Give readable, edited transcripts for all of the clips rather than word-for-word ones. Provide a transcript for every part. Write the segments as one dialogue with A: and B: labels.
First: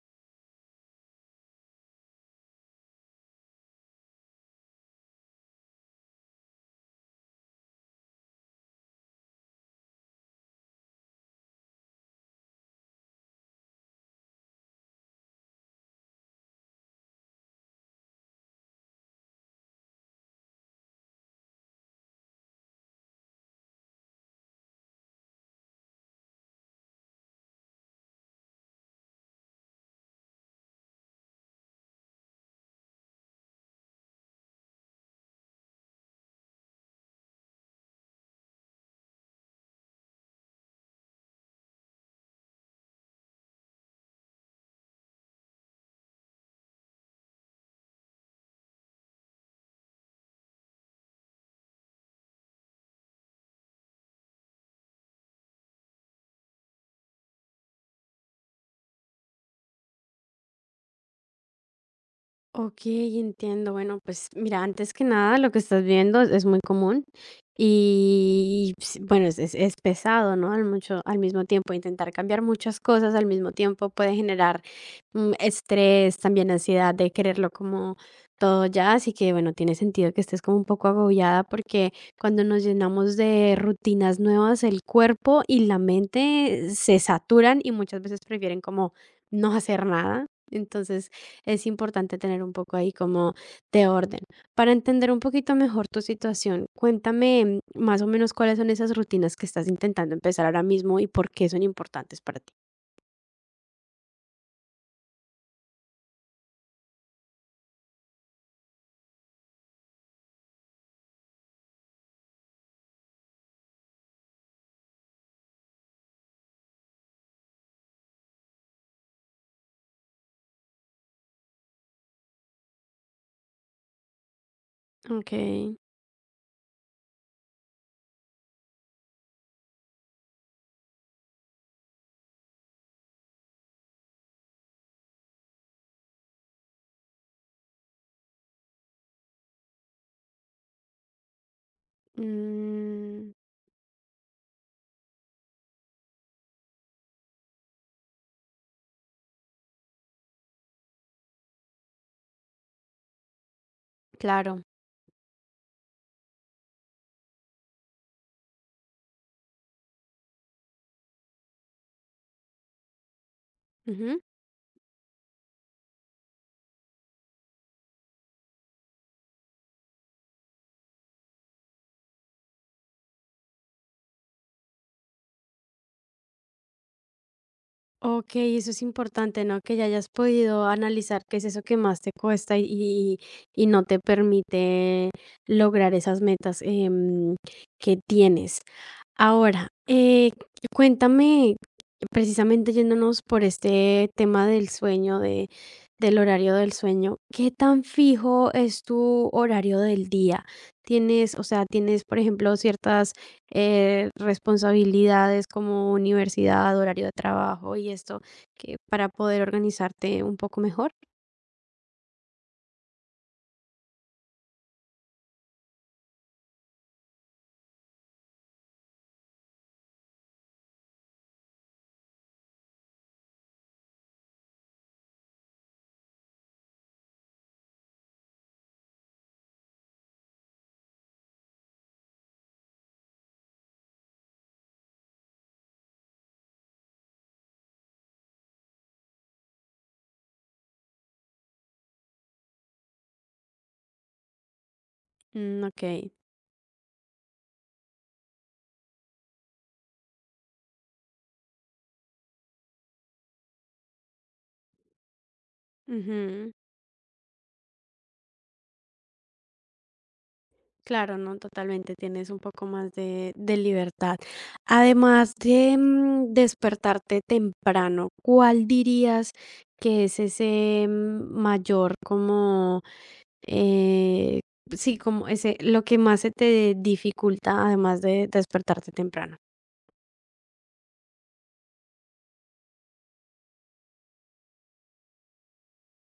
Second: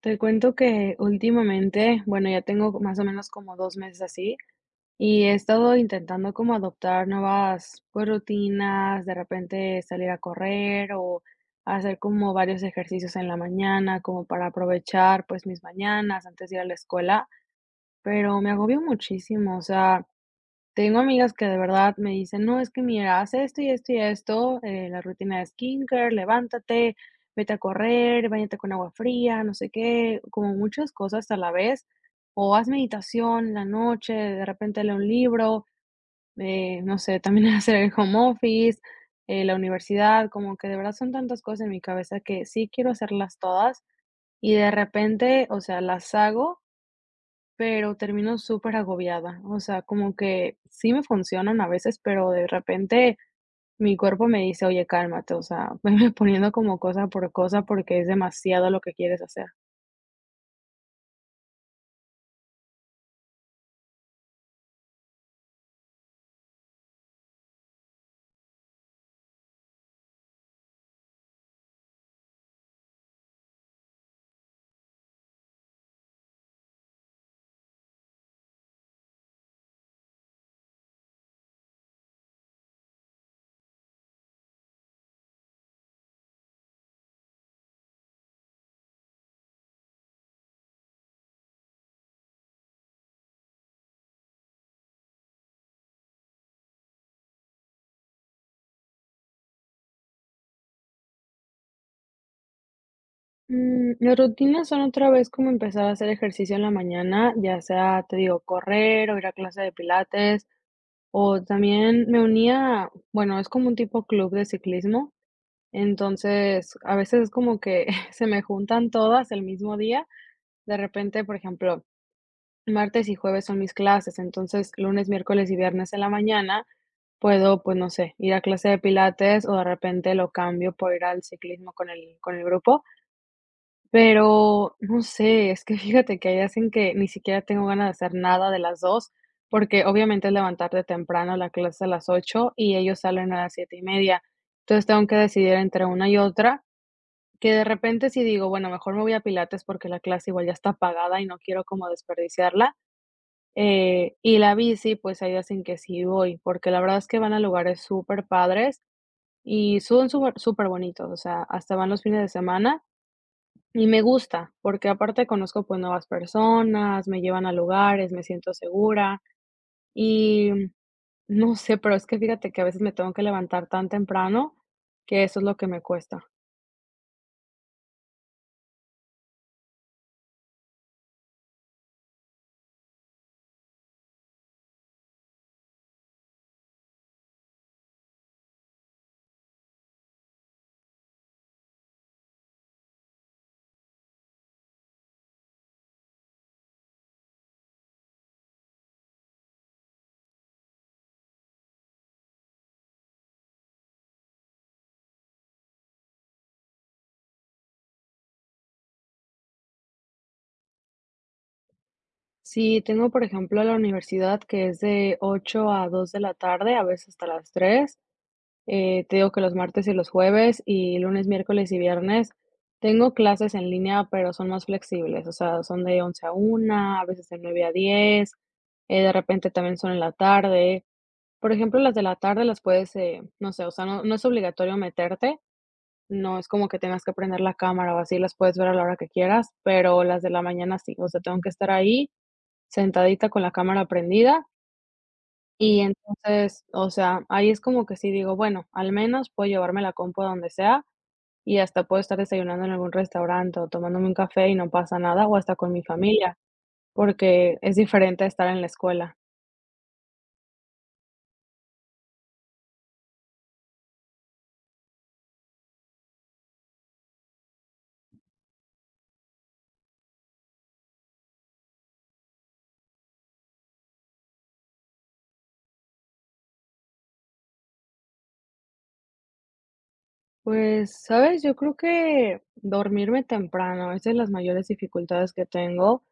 A: Te cuento que últimamente, bueno, ya tengo más o menos como 2 meses así, y he estado intentando como adoptar nuevas, pues, rutinas, de repente salir a correr o hacer como varios ejercicios en la mañana, como para aprovechar, pues, mis mañanas antes de ir a la escuela, pero me agobio muchísimo, o sea, tengo amigas que de verdad me dicen: "No, es que mira, haz esto y esto y esto, la rutina de skincare, levántate, vete a correr, bañate con agua fría, no sé qué", como muchas cosas a la vez, o haz meditación en la noche, de repente lee un libro, no sé, también hacer el home office, la universidad, como que de verdad son tantas cosas en mi cabeza que sí quiero hacerlas todas y de repente, o sea, las hago pero termino súper agobiada, o sea, como que sí me funcionan a veces, pero de repente mi cuerpo me dice: "Oye, cálmate", o sea, venme poniendo como cosa por cosa porque es demasiado lo que quieres hacer.
B: Ok, entiendo. Bueno, pues mira, antes que nada, lo que estás viendo es muy común y bueno, es pesado, ¿no? Al mismo tiempo, intentar cambiar muchas cosas al mismo tiempo puede generar estrés, también ansiedad de quererlo como todo ya. Así que bueno, tiene sentido que estés como un poco agobiada porque cuando nos llenamos de rutinas nuevas, el cuerpo y la mente se saturan y muchas veces prefieren como no hacer nada. Entonces, es importante tener un poco ahí como de orden. Para entender un poquito mejor tu situación, cuéntame más o menos cuáles son esas rutinas que estás intentando empezar ahora mismo y por qué son importantes para ti.
A: Mis rutinas son otra vez como empezar a hacer ejercicio en la mañana, ya sea, te digo, correr o ir a clase de pilates, o también me unía, bueno, es como un tipo club de ciclismo, entonces a veces es como que se me juntan todas el mismo día. De repente, por ejemplo, martes y jueves son mis clases, entonces lunes,
B: Ok,
A: miércoles y viernes en la mañana puedo, pues no sé, ir a clase de pilates o de repente lo cambio por ir al ciclismo con el grupo, pero no sé, es que fíjate que hay días en que ni siquiera tengo ganas de hacer nada de las 2, porque obviamente es levantarte temprano, la clase a las 8 y ellos salen
B: mm,
A: a las 7 y media. Entonces tengo que decidir entre una y otra, que de repente si digo, bueno, mejor me voy a pilates porque la clase igual ya está pagada y no quiero como desperdiciarla, y la
B: claro.
A: bici, pues hay días en que sí voy, porque la verdad es que van a lugares súper padres y son súper súper bonitos, o sea, hasta van los fines de semana y me
B: Ujú.
A: gusta, porque aparte conozco pues nuevas personas, me llevan a lugares, me siento segura y no sé, pero es que fíjate que a veces me tengo que levantar tan temprano que eso es lo que me cuesta.
B: Ok, eso es importante, ¿no? Que ya hayas podido analizar qué es eso que más te cuesta y no te permite lograr esas metas que tienes. Ahora, cuéntame, precisamente yéndonos por este tema del sueño, del horario del sueño, ¿qué tan fijo es tu horario del día? ¿Tienes, o sea, tienes, por ejemplo, ciertas responsabilidades como universidad, horario de trabajo y esto, que para poder organizarte un poco mejor?
A: Sí tengo, por ejemplo, la universidad que es de 8 a 2 de la tarde, a veces hasta las 3. Te digo que los martes y los jueves, y lunes, miércoles y viernes tengo clases en línea, pero son más flexibles, o sea, son de 11 a 1, a veces de 9 a 10, de repente también son en la tarde. Por ejemplo, las de la tarde las puedes, no sé, o sea, no no es obligatorio meterte, no es como que tengas que prender la cámara o así, las puedes ver a la hora que quieras, pero las de la mañana sí, o sea, tengo que estar ahí sentadita con la cámara prendida
B: Mm,
A: y
B: ok.
A: entonces, o sea, ahí es como que sí digo, bueno, al menos puedo llevarme la compu a donde sea y hasta puedo estar desayunando en algún restaurante o tomándome un café y no pasa nada, o hasta con mi familia,
B: Ujú.
A: porque es diferente a estar en la escuela.
B: Claro, no, totalmente, tienes un poco más de libertad. Además de despertarte temprano, ¿cuál dirías que es ese mayor como, eh, sí, como ese, lo que más se te dificulta además de despertarte temprano?
A: Pues, ¿sabes? Yo creo que dormirme temprano, esa es de las mayores dificultades que tengo.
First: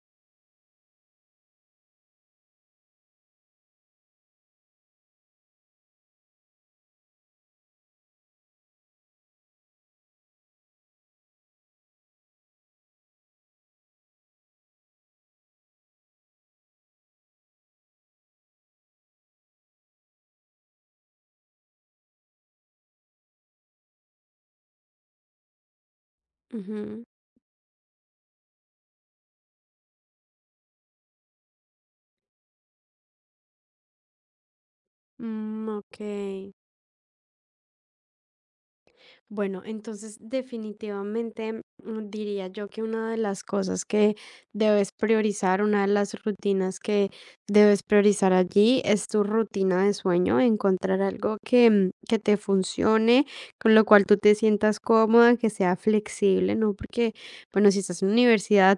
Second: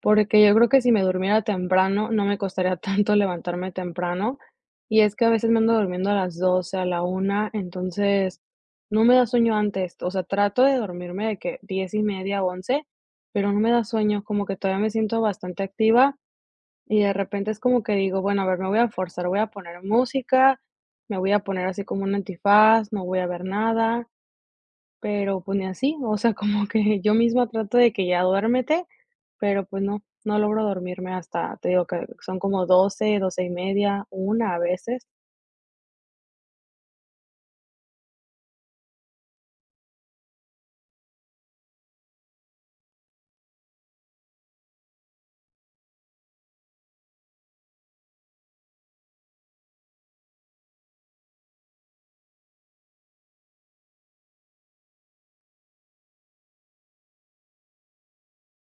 A: Porque yo creo que si me durmiera temprano, no me costaría tanto levantarme temprano. Y es que a veces me ando durmiendo a las 12 a la 1 entonces no me da sueño antes. O sea, trato de dormirme de que 10 y media, 11, pero no me da sueño, como que todavía me siento bastante activa y de repente es como que digo, bueno, a ver, me voy a forzar, voy a poner música, me voy a poner así como un antifaz, no voy a ver nada. Pero, pues, ni así, o sea, como que
B: Ujú,
A: yo misma trato de que ya duérmete, pero, pues, no, no logro dormirme hasta, te digo que son como 12, 12 y media, 1 a veces.
B: mm, ok. Bueno, entonces definitivamente diría yo que una de las cosas que debes priorizar, una de las rutinas que debes priorizar allí es tu rutina de sueño, encontrar algo que te funcione, con lo cual tú te sientas cómoda, que sea flexible, ¿no? Porque, bueno, si estás en la universidad,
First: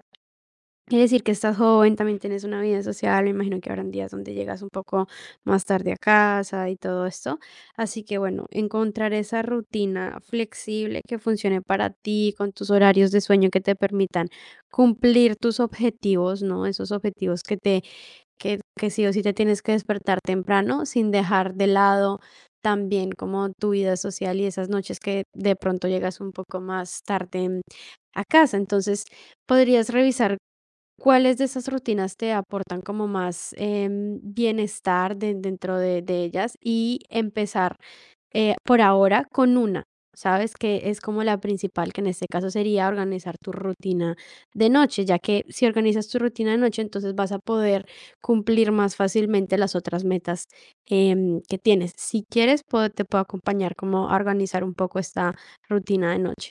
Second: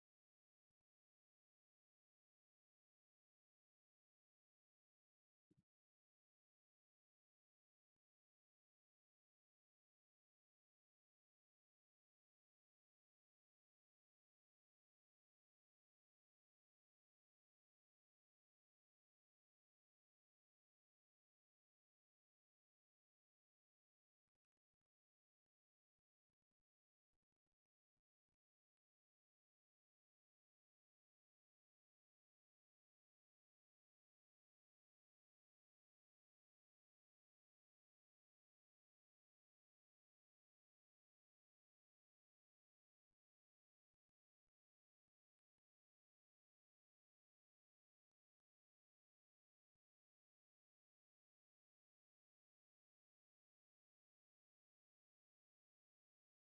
B: quiere decir que estás joven, también tienes una vida social, me imagino que habrán días donde llegas un poco más tarde a casa y todo esto. Así que bueno, encontrar esa rutina flexible que funcione para ti, con tus horarios de sueño que te permitan cumplir tus objetivos, ¿no? Esos objetivos que sí o sí te tienes que despertar temprano sin dejar de lado también como tu vida social y esas noches que de pronto llegas un poco más tarde a casa. Entonces, podrías revisar ¿cuáles de esas rutinas te aportan como más bienestar dentro de ellas? Y empezar por ahora con una, ¿sabes? Que es como la principal, que en este caso sería organizar tu rutina de noche, ya que si organizas tu rutina de noche, entonces vas a poder cumplir más fácilmente las otras metas que tienes. Si quieres, te puedo acompañar como a organizar un poco esta rutina de noche.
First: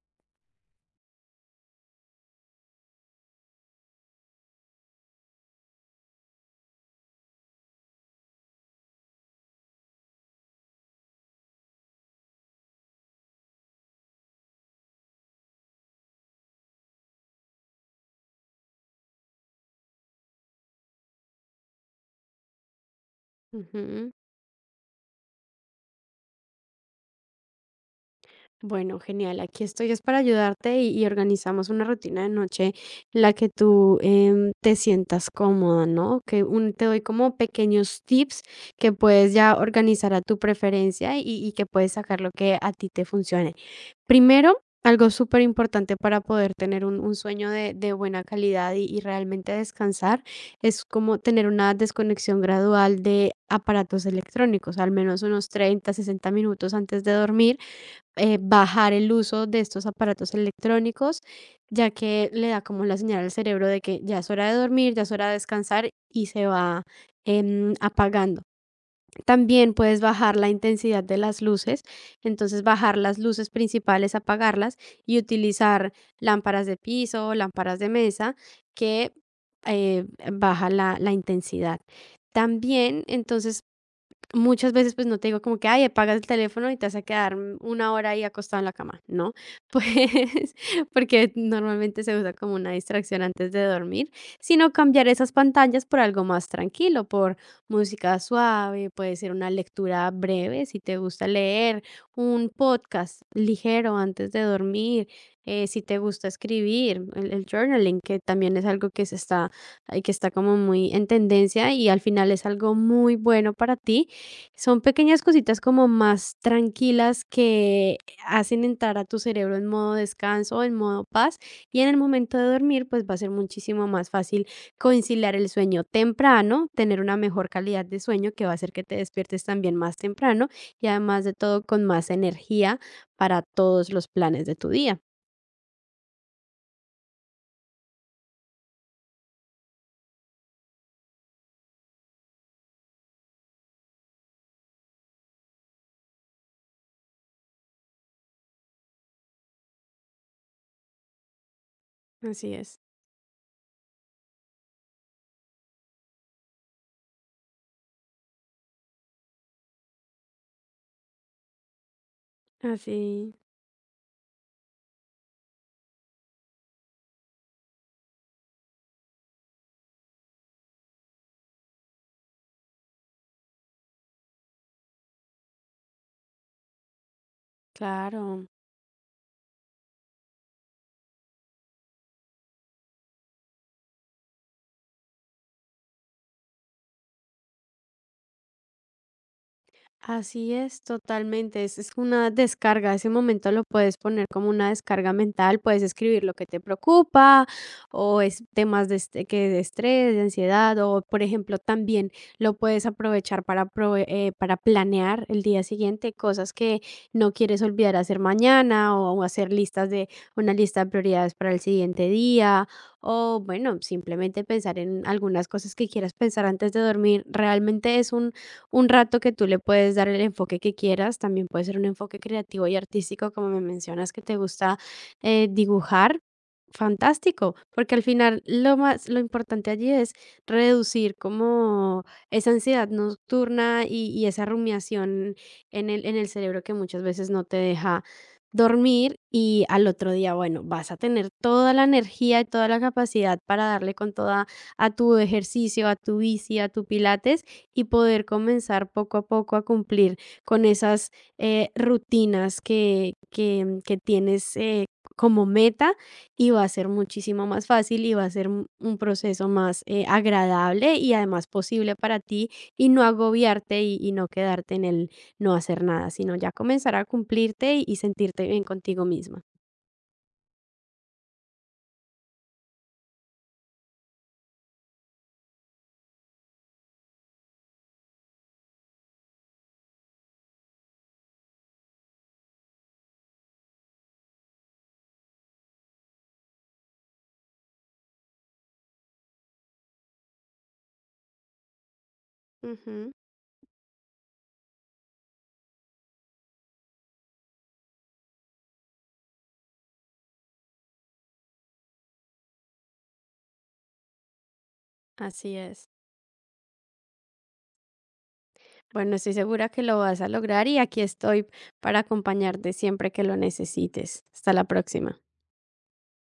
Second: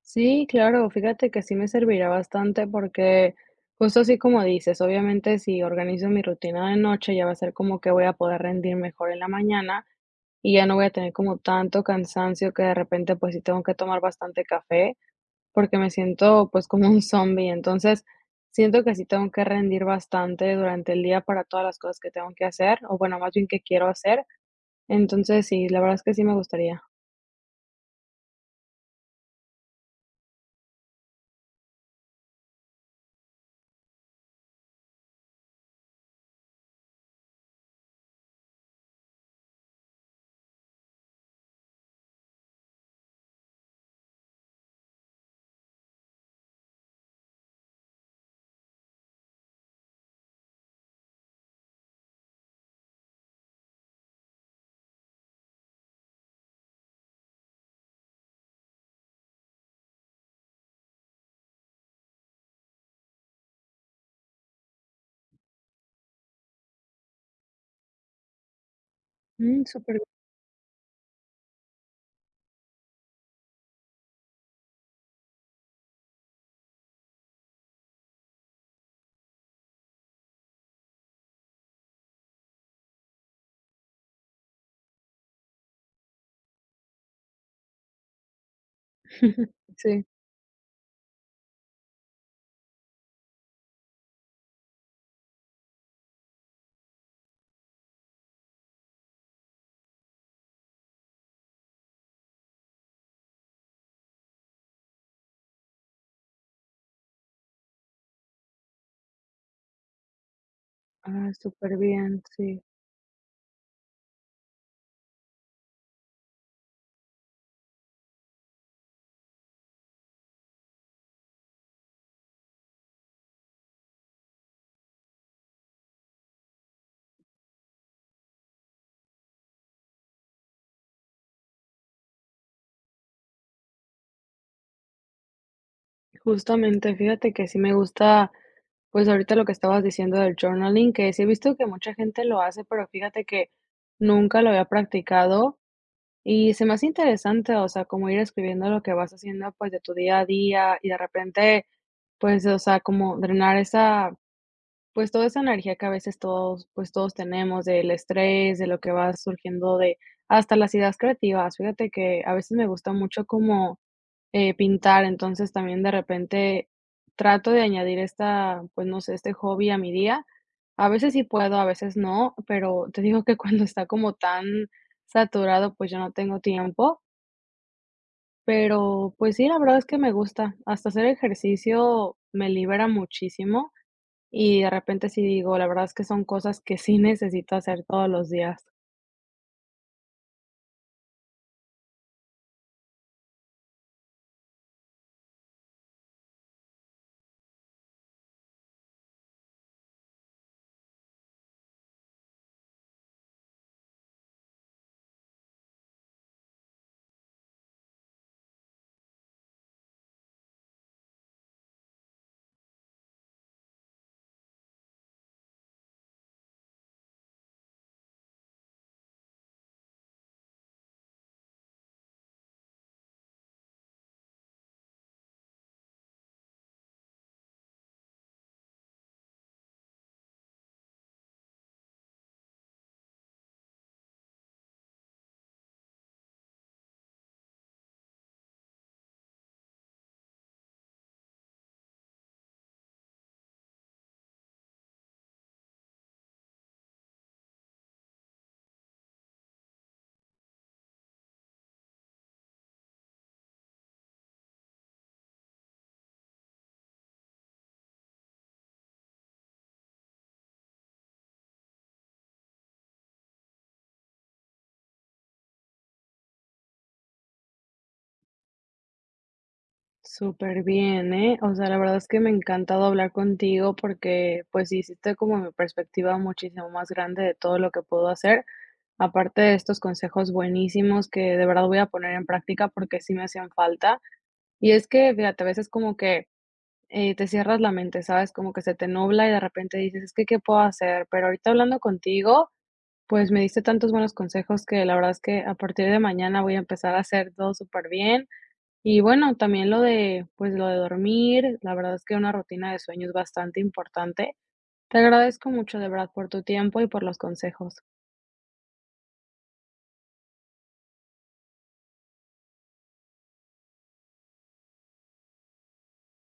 A: Sí, claro, fíjate que sí me servirá bastante porque justo así como dices, obviamente, si organizo mi rutina de noche, ya va a ser como que voy a poder rendir mejor en la mañana y ya no voy a tener como tanto cansancio que de repente, pues, sí tengo que tomar bastante café. Porque me siento, pues, como un zombie. Entonces, siento que sí tengo que rendir bastante durante el día para todas las cosas que tengo que hacer, o bueno, más bien que quiero
B: Ujú.
A: hacer. Entonces, sí, la verdad es que sí me gustaría.
B: Bueno, genial. Aquí estoy es para ayudarte y organizamos una rutina de noche en la que tú te sientas cómoda, ¿no? Que te doy como pequeños tips que puedes ya organizar a tu preferencia y que puedes sacar lo que a ti te funcione. Primero, algo súper importante para poder tener un sueño de buena calidad y realmente descansar es como tener una desconexión gradual de aparatos electrónicos, al menos unos 30, 60 minutos antes de dormir bajar el uso de estos aparatos electrónicos, ya que le da como la señal al cerebro de que ya es hora de dormir, ya es hora de descansar y se va apagando.
A: Mm,
B: También puedes
A: superbién.
B: bajar la intensidad de las luces, entonces bajar las luces principales, apagarlas y utilizar lámparas de piso, lámparas de mesa, que eh, baja la intensidad. También, entonces, muchas veces, pues, no te digo como que: "Ay, apagas el teléfono y te vas a quedar una hora ahí acostado en la cama", no,
A: Sí.
B: pues, porque normalmente se usa como una distracción antes de dormir, sino cambiar esas pantallas por algo más tranquilo, por música suave, puede ser una lectura breve, si te gusta leer, un podcast ligero antes de dormir, si te gusta escribir, el journaling, que también es algo que se está, ay, que está como muy en
A: Ah,
B: tendencia
A: súper
B: y al
A: bien,
B: final es
A: sí.
B: algo muy bueno para ti. Son pequeñas cositas como más tranquilas que hacen entrar a tu cerebro en modo descanso, en modo paz, y en el momento de dormir, pues va a ser muchísimo más fácil conciliar el sueño temprano, tener una mejor calidad de sueño que va a hacer que te despiertes también más temprano y además de todo con más energía para todos los planes de tu día.
A: Justamente, fíjate que sí me gusta, pues, ahorita lo que estabas diciendo del journaling, que sí he visto que mucha gente lo hace, pero fíjate que nunca lo había practicado. Y se me hace interesante, o sea, como ir escribiendo lo que vas haciendo, pues, de tu día a día y de repente, pues,
B: Así
A: o sea,
B: es,
A: como drenar esa, pues, toda esa energía que a veces todos, pues, todos tenemos del estrés, de lo que va surgiendo, de hasta las ideas creativas. Fíjate que a veces me gusta mucho
B: así,
A: como, pintar, entonces también de repente trato de añadir esta, pues, no sé, este hobby a mi día. A veces sí puedo, a veces no, pero te digo que cuando está como tan saturado, pues, yo no tengo tiempo.
B: claro.
A: Pero, pues sí, la verdad es que me gusta. Hasta hacer ejercicio me libera muchísimo y de repente sí digo, la verdad es que son cosas que sí necesito hacer todos los días.
B: Así es, totalmente. Es una descarga. Ese momento lo puedes poner como una descarga mental. Puedes escribir lo que te preocupa o es temas de, este- que de estrés, de ansiedad o, por ejemplo, también lo puedes aprovechar para planear el día siguiente cosas que no quieres olvidar hacer mañana o, hacer listas de una lista de prioridades para el siguiente día o, bueno, simplemente pensar en algunas cosas que quieras pensar antes de dormir. Realmente es un rato que tú le puedes dar el enfoque que quieras, también puede ser un enfoque creativo y artístico, como me mencionas que te gusta dibujar. Fantástico, porque al final lo más, lo importante allí es reducir como esa ansiedad nocturna y esa rumiación en el cerebro que muchas veces no te deja dormir y al otro día, bueno, vas a tener toda la energía y toda la capacidad para darle con toda a tu ejercicio, a tu bici, a tu pilates y poder comenzar poco a poco a cumplir con esas rutinas que tienes como meta y va a ser muchísimo más fácil y va a ser un proceso más agradable y además posible para ti y no agobiarte y no quedarte en el no hacer nada, sino ya comenzar a cumplirte y sentirte bien contigo misma.
A: Súper bien, ¿eh? O sea, la verdad es que me ha encantado hablar contigo porque, pues, hiciste como mi perspectiva muchísimo más grande de todo lo que puedo hacer. Aparte de estos consejos buenísimos que de verdad voy a poner en práctica porque sí me hacían falta. Y es que, fíjate, a veces como que te cierras la mente, ¿sabes? Como que se te nubla y de repente dices, es que, ¿qué puedo hacer? Pero ahorita hablando contigo,
B: Ujú,
A: pues me diste tantos buenos consejos que la verdad es que a partir de mañana voy a empezar a hacer todo súper bien. Y bueno, también lo de, pues lo de dormir, la verdad es que una rutina de sueño es bastante importante. Te agradezco
B: así
A: mucho de
B: es.
A: verdad por tu tiempo y por los consejos.
B: Bueno, estoy segura que lo vas a lograr y aquí estoy para acompañarte siempre que lo necesites. Hasta la próxima.